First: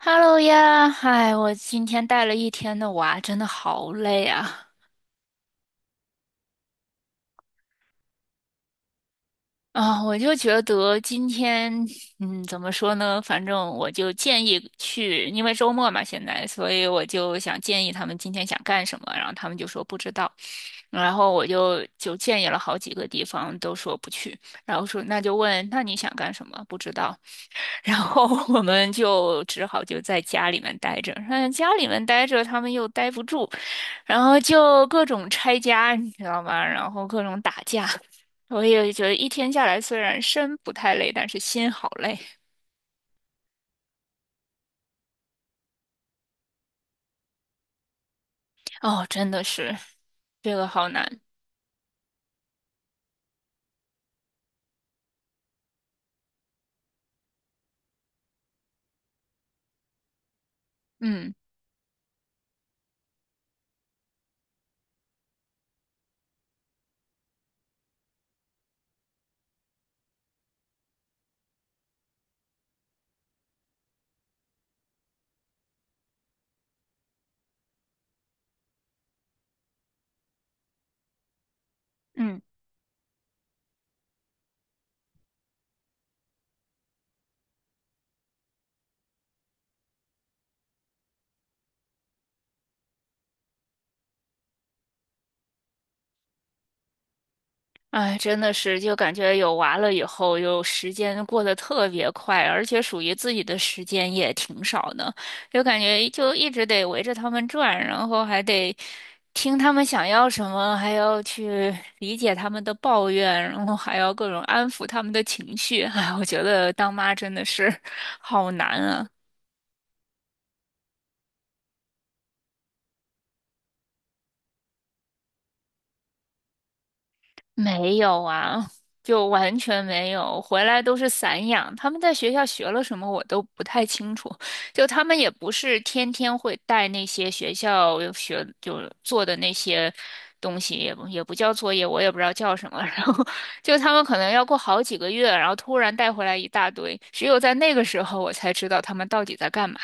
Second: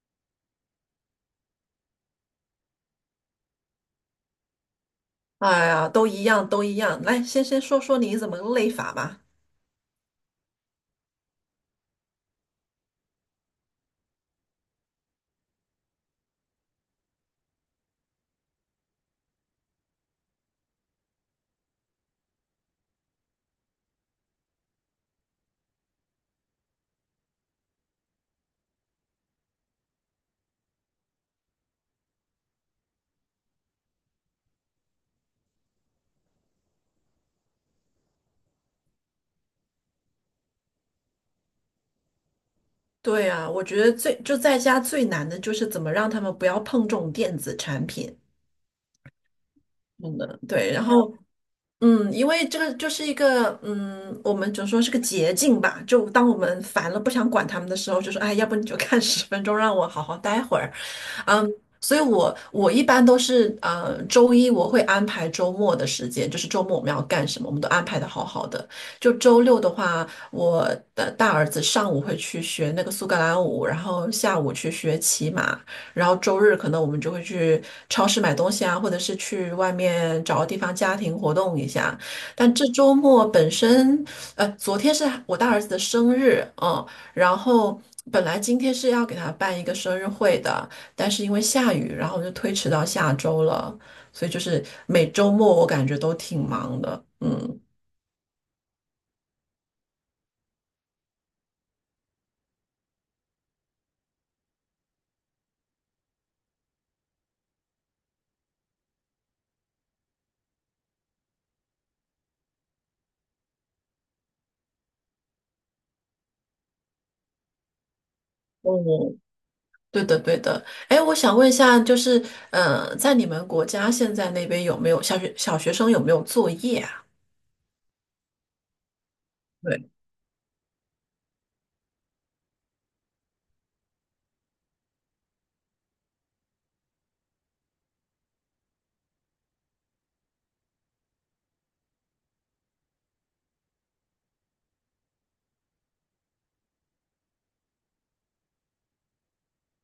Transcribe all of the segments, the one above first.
Hello 呀，嗨，我今天带了一天的娃，真的好累啊！哎呀，都一样，都一样。来，先说说你怎么个累法吧。啊，我就觉得今天，怎么说呢？反正我就建议去，因为周末嘛，现在，所以我就想建议他们今天想干什么，然后他们就说不知道，然后我就建议了好几个地方，都说不去，然后说那就问，那你想干什么？不知道，然后 我们就只好就在家里面待着，家里面待着，他们又待不住。然后就各种拆家，你知道吗？然后各种打架。我也觉得一天下来，虽然身不太累，但是心好累。对呀，我觉得最就在家最难的就是怎么让他们不要碰这种电子产品。哦，真的是，真的，这个对。然好后，难。因为这个就是一个，我们只能说是个捷径吧。就当我们烦了不想管他们的时候，就说，哎，要不你就看10分钟，让我好好待会儿。嗯嗯，所以我一般都是周一我会安排周末的时间，就是周末我们要干什么，我们都安排的好好的。就周六的话，我的大儿子上午会去学那个苏格兰舞，然后下午去学骑马，然后周日可能我们就会去超市买东西啊，或者是去外面找个地方家庭活动一下。嗯。但这周末本身，昨天是我大儿子的生日，然后本来今天是要给他办一个生日会的。但是因为下雨，然后就推迟到下周了，所以就是每周末我感觉都挺忙的。哎，真的是，就感觉有娃了以后，有时间过得特别快，而且属于自己的时间也挺少的，就感觉就一直得围着他们转，然后还得听他们想要什么，还要去理解他们的抱怨，然后还要各种安抚他们的情绪。哎，我觉得当妈真的是 好难啊。哦，对的，对的。哎，我想问一下，就是，在你们国家现在那边有没有小学小学生有没有作业啊？没有啊，就完全对，没有，回来都是散养。他们在学校学了什么，我都不太清楚。就他们也不是天天会带那些学校学就做的那些东西，也不叫作业，我也不知道叫什么。然后就他们可能要过好几个月，然后突然带回来一大堆，只有在那个时候我才知道他们到底在干嘛。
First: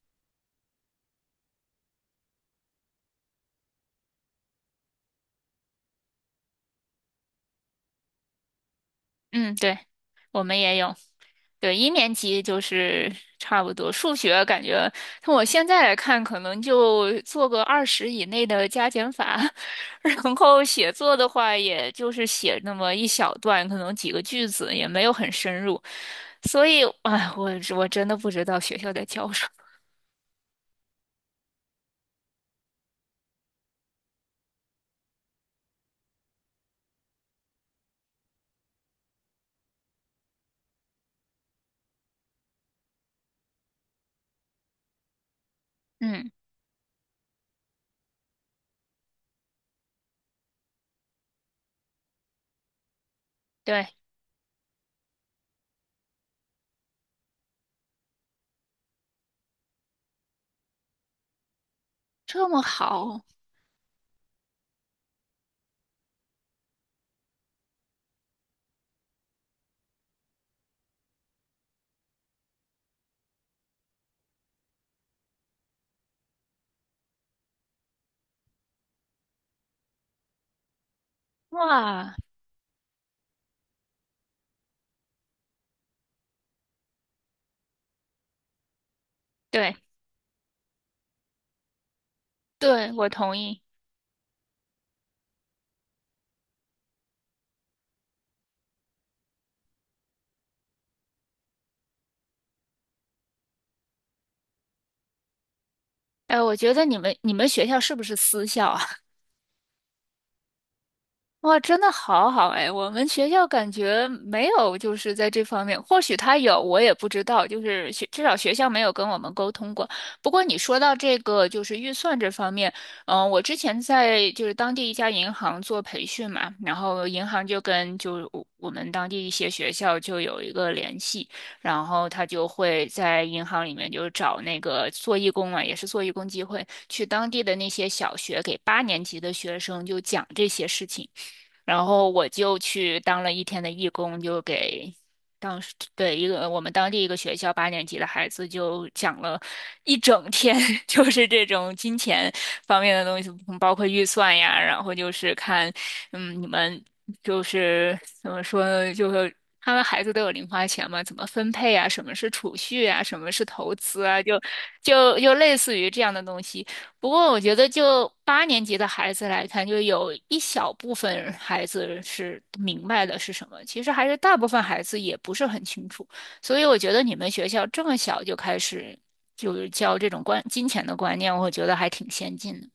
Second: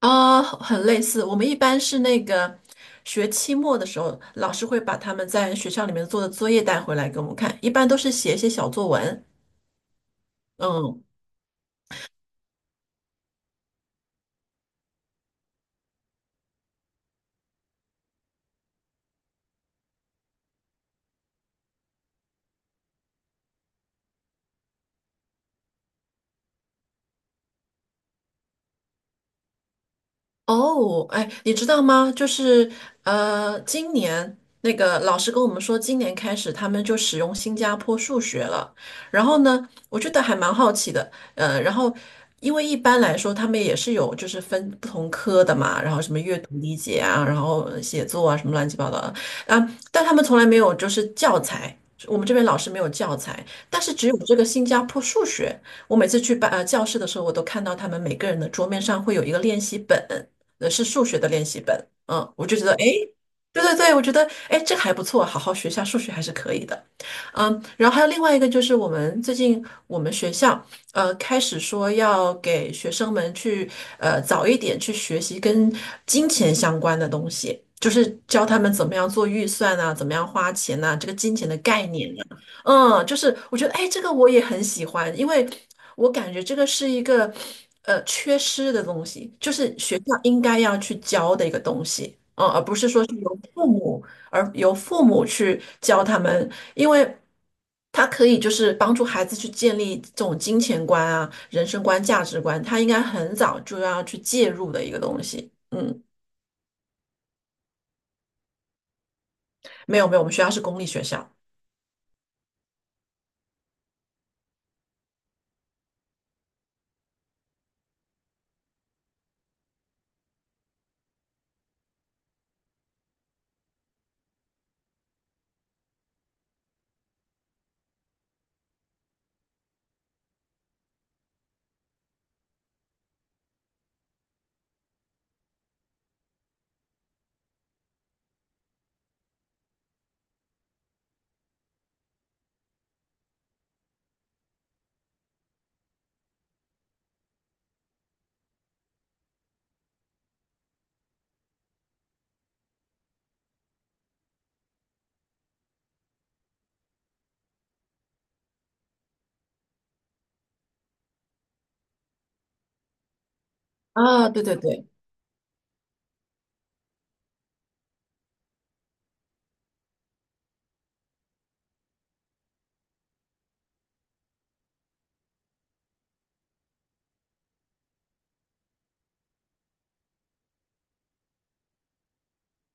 啊，很类似。我们一般是那个学期末的时候，老师会把他们在学校里面做的作业带回来给我们看，一般都是写一些小作文。嗯，对，我们也有。嗯，对，一年级就是差不多。数学感觉，从我现在来看，可能就做个二十以内的加减法，然后写作的话，也就是写那么一小段，可能几个句子，也没有很深入。所以，哎，我真的不知道学校在教什么。哦，哎，你知道吗？就是今年那个老师跟我们说，今年开始他们就使用新加坡数学了。然后呢，我觉得还蛮好奇的。然后因为一般来说他们也是有就是分不同科的嘛，然后什么嗯，阅读理解啊，然后写作啊，什么乱七八糟的啊，但他们从来没有就是教材。我们这边老师没有教材，但对，是只有这个新加坡数学。我每次去教室的时候，我都看到他们每个人的桌面上会有一个练习本。是数学的练习本。嗯，我这就么觉得，哎，诶，好，对对对，我觉得，诶，这个还不错，好好学一下数学还是可以的。然后还有另外一个就是我们最近我们学校开始说要给学生们去早一点去学习跟金钱相关的东西，就是教他们怎么样做预算啊，怎么样花钱呐、这个金钱的概念哇，啊就是我觉得，哎，这个我也很喜欢，因为我感觉这个是一个缺失的东西，就对是学校应该要去教的一个东西，而不是对，说我是同由意。父母去教他们，因为他可以就是帮助孩子去建立这种金钱观啊、人生观、价值观，他应该很早就要去介入的一个东西。嗯，哎，我觉得你们学校是不是私校啊？没有没有，我们学校是公立学校哇，真的好好哎！我们学校感觉没有，就是在这方面，或许他有，我也不知道。就是学，至少学校没有跟我们沟通过。不过你说到这个，就是预算这方面，我之前在就是当地一家银行做培训嘛，然后银行就跟我们当地一些学校就有一个联系，然后他就会在银行里面就找那个做义工嘛，也是做义工机会，去当地的那些小学给八年级的学生就讲这些事情。然后我就去当了一天的义工，就给当时对一个我们当地一个学校八年级的孩子就讲了一整天，就是这种金钱方面的东西，包括预算呀，然后就是看，你们就是怎么说呢，就是他们孩子都有零花钱嘛，怎么分配啊？什么是储蓄啊？什么是投资啊？啊，就对对对。就就类似于这样的东西。不过我觉得，就八年级的孩子来看，就有一小部分孩子是明白的是什么，其实还是大部分孩子也不是很清楚。所以我觉得你们学校这么小就开始就是教这种观金钱的观念，我觉得还挺先进的。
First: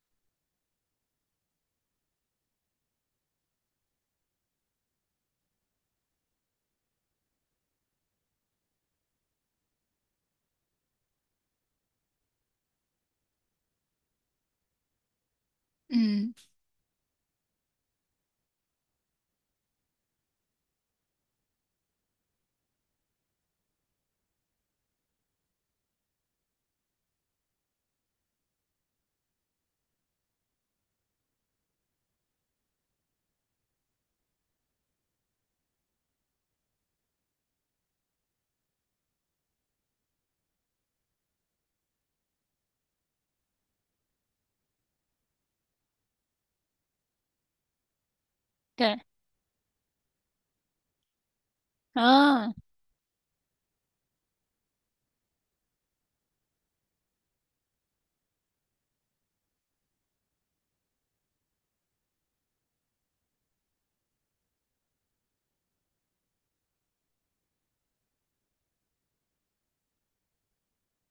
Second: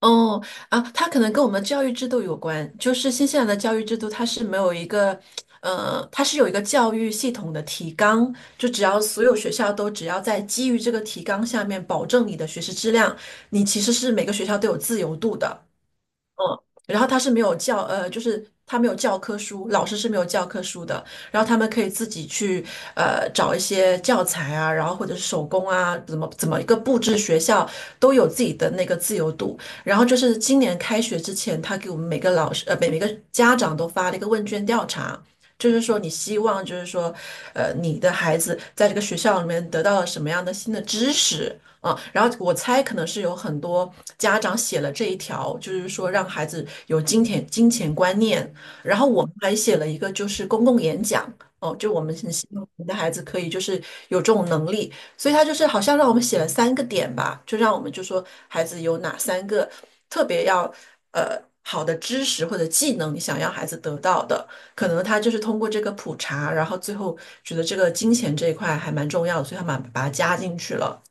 哦，啊，它可能跟我们教育制度有关。就是新西兰的教育制度，它是没有一个，它是有一个教育系统的提纲，就只要所有学校都只要在基于这个提纲下面保证你的学习质量，你其实是每个学校都有自由度的。嗯，嗯，然后他是没有教，就是他没有教科书，老师是没有教科书的，然后他们可以自己去找一些教材啊，然后或者是手工啊，怎么一个布置学校都有自己的那个自由度。然后就是今年开学之前，他给我们每个老师每个家长都发了一个问卷调查。就是说，你希望，就是说，你的孩子在这个学校里面得到了什么样的新的知识，啊，然后我猜可能是有很多家长写了这一条，就是说让孩子有金钱观念。对，然后我们还写了一个就是公共演讲，哦，就我们很希啊。望我们的孩子可以就是有这种能力，所以他就是好像让我们写了三个点吧，就让我们就说孩子有哪三个特别要好的知识或者技能，你想要孩子得到的，可能他就是通过这个普查，然后最后觉得这个金钱这一块还蛮重要的，所以他把它加进去了。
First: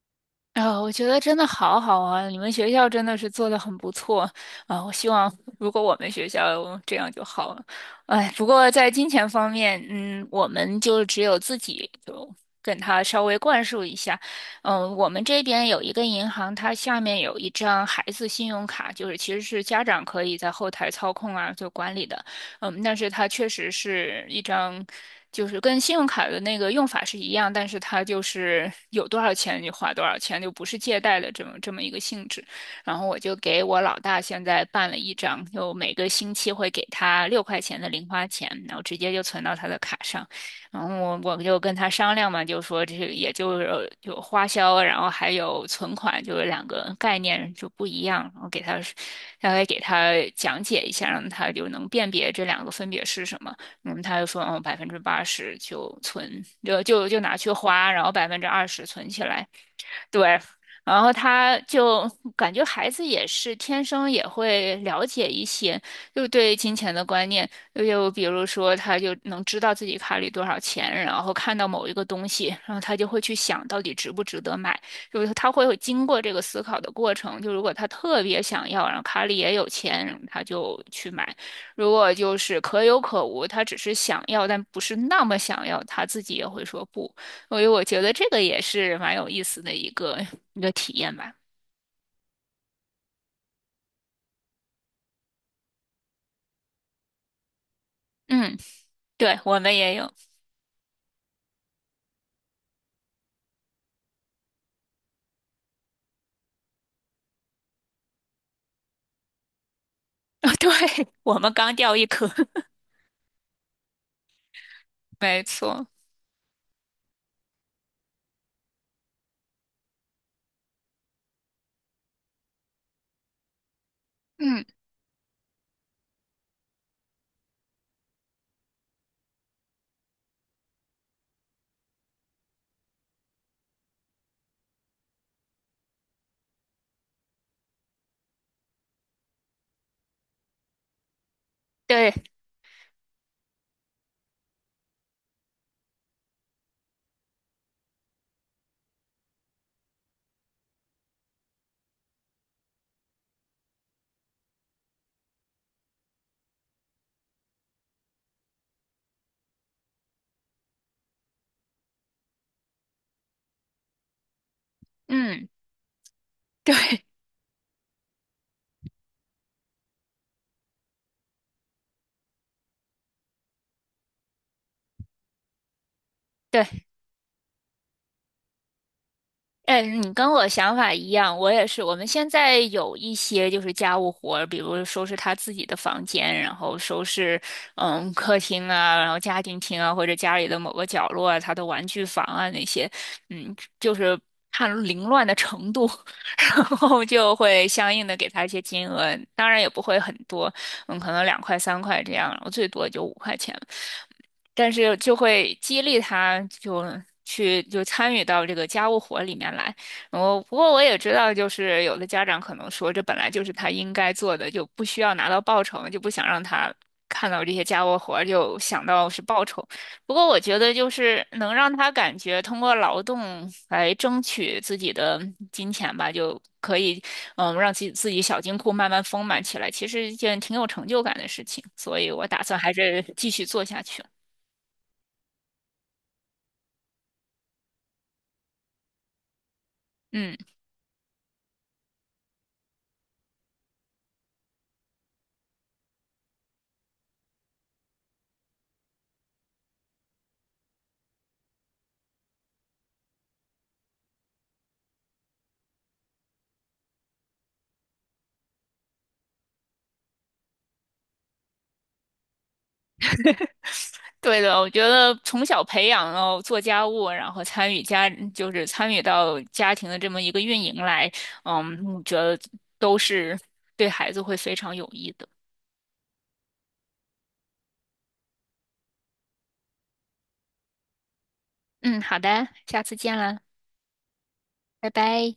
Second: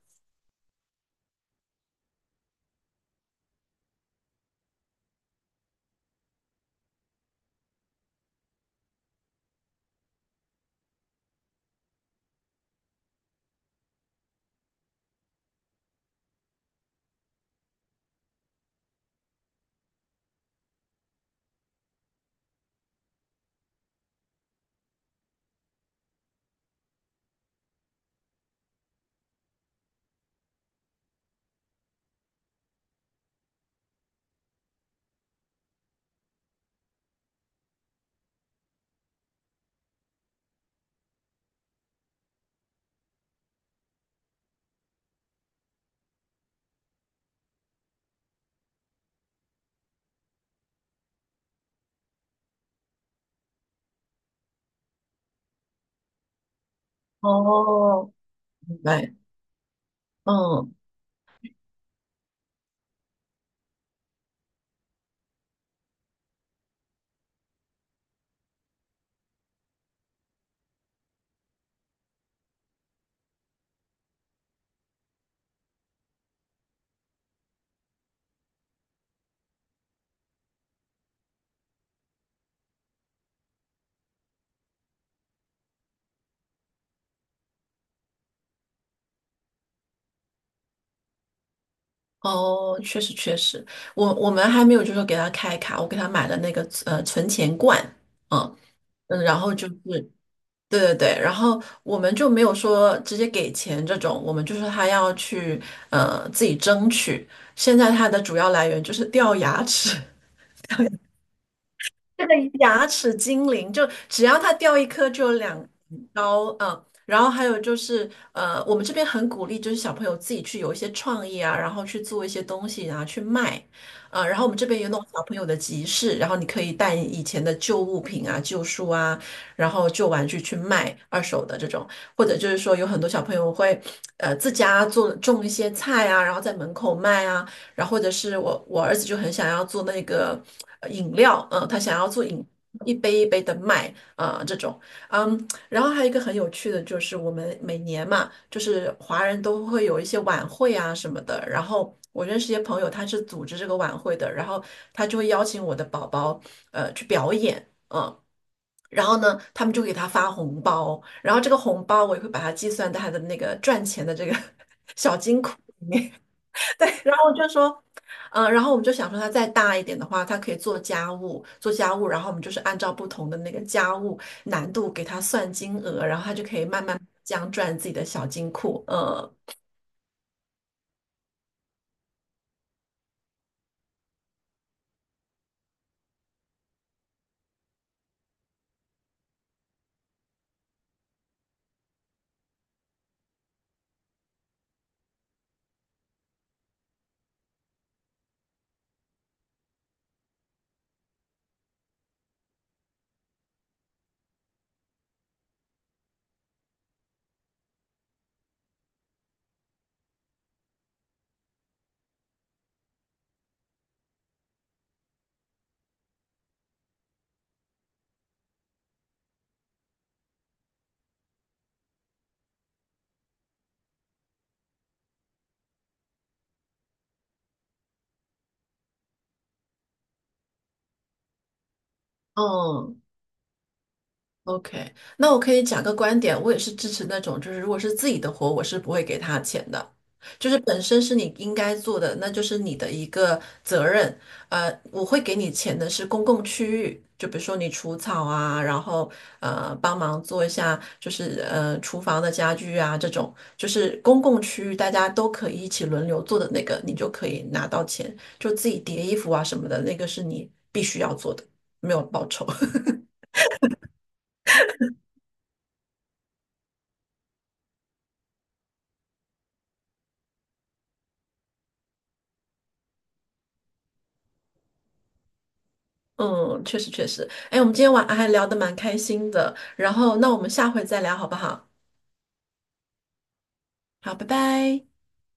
啊、我觉得真的好好啊！你们学校真的是做的很不错啊！我希望如果我们学校这样就好了。哎，不过在金钱方面，我们就只有自己就跟他稍微灌输一下。我们这边有一个银行，它下面有一张孩子信用卡，就是其实是家长可以在后台操控啊，就管理的。但是它确实是一张，就是跟信用卡的那个用法是一样，但是它就是有多少钱你就花多少钱，就不是借贷的这么一个性质。然后我就给我老大现在办了一张，就每个星期会给他6块钱的零花钱，然后直接就存到他的卡上。然后我就跟他商量嘛，就说这也就是有花销，然后还有存款，就是两个概念就不一样。然后大概给他讲解一下，让他就能辨别这两个分别是什么。他就说，80%就存，就拿去花，然后哦，百分之二明十存白，起来。对，嗯，然后他就感觉孩子也是天生也会了解一些，就对金钱的观念，就比如说他就能知道自己卡里多少钱，然后看到某一个东西，然后他就会去想到底值不值得买，就是他会有经过这个思考的过程。就如果他特别想要，然后卡里也有钱，他就去买；如果就是可有可无，他只是想要但不是那么想要，他自己也会说不。所以我觉得这个也是蛮有意思的一个体验吧。哦，确实确实，我们还没有就是说给他开卡，我给他买了那个存钱罐，嗯嗯，嗯，对，然后我就们是也对有，对对，然后我们就没有说直接给钱这种，我们就是他要去自己争取。现在他的主要来源就是掉牙齿，哦，对，我们刚掉一这颗，个 牙齿精灵，就只要它掉一颗就有没两错。刀，然后还有就是，我们这边很鼓励，就是小朋友自己去有一些创意啊，然后去做一些东西然后去卖，啊，然后我们嗯，这边有那种小朋友的集市，然后你可以带以前的旧物品啊、旧书啊，然后旧玩具去卖二手的这种，或者就是说有很多小朋友会，自家做种一些菜啊，然后在门口卖啊。然后或者是我我儿子就很想要做那个饮料，嗯、他想要对，一杯一杯的卖，啊、这种，然后还有一个很有趣的就是我们每年嘛，就是华人都会有一些晚会啊什么的，然后。我认识一些朋友，他是组织这个晚会的，然后他就会邀请我的宝宝，去表演，嗯，然后呢，他们就给他发红包，然后这个红包我也会把它计算在他的那个赚钱的这个 小金嗯，库对，对，然后我就说，然后我们就想说，他再大一点的话，他可以做家务，做家务，然后我们就是按照不同的那个家务难度给他算金额，然后他就可以慢对，慢这样赚自己的小金库。嗯哎，你跟我想法一样，我也是。我们现在有一些就是家务活儿比如收拾他自己的房间，然后收拾客厅啊，然后家庭厅啊，或者家里的某个角落啊，他的玩具房啊那些，就是看凌乱的程度，然后就会相应的给他一些金额，当然也不会很多，可能2块3块这样，然后最多也就5块钱。但是就会激励他就去就参与到这个家务活里面来。然后，不过我也知道，就是有的家长可能说，这本来就是他应该做的，就不需要拿到报酬，就不想让他看到这些家务活，就想到是报酬。不过我觉得，就是能让他感觉通过劳动来争取自己的金钱吧，就可以让自己小金库慢慢丰满起来，其实是一件挺有成就感的事情。所以我打算还嗯，是继续做下去。OK，那我可以讲个观点，我也是支持那种，就是如果是自己的活，我是不会给他钱的，嗯，就是本身是你应该做的，那就是你的一个责任。我会给你钱的是公共区域，就比如说你除草啊，然后帮忙做一下，就是厨房的家具啊这种，就是公共区域大家都可以一起轮流做的那个，你就可以拿到钱。就自己叠衣服啊什么的，那个是你必须要做的，没有报酬。对的，我觉得从小培养，哦做家务，然后参与家，就是参与到家庭的这么一个运营来，我觉得都是对孩子会非常有益的。嗯，确实确实。哎，我们今天晚还聊得蛮开心的，然后那我们下回再聊好不好？嗯，好的，下次见了，好，拜拜。拜拜。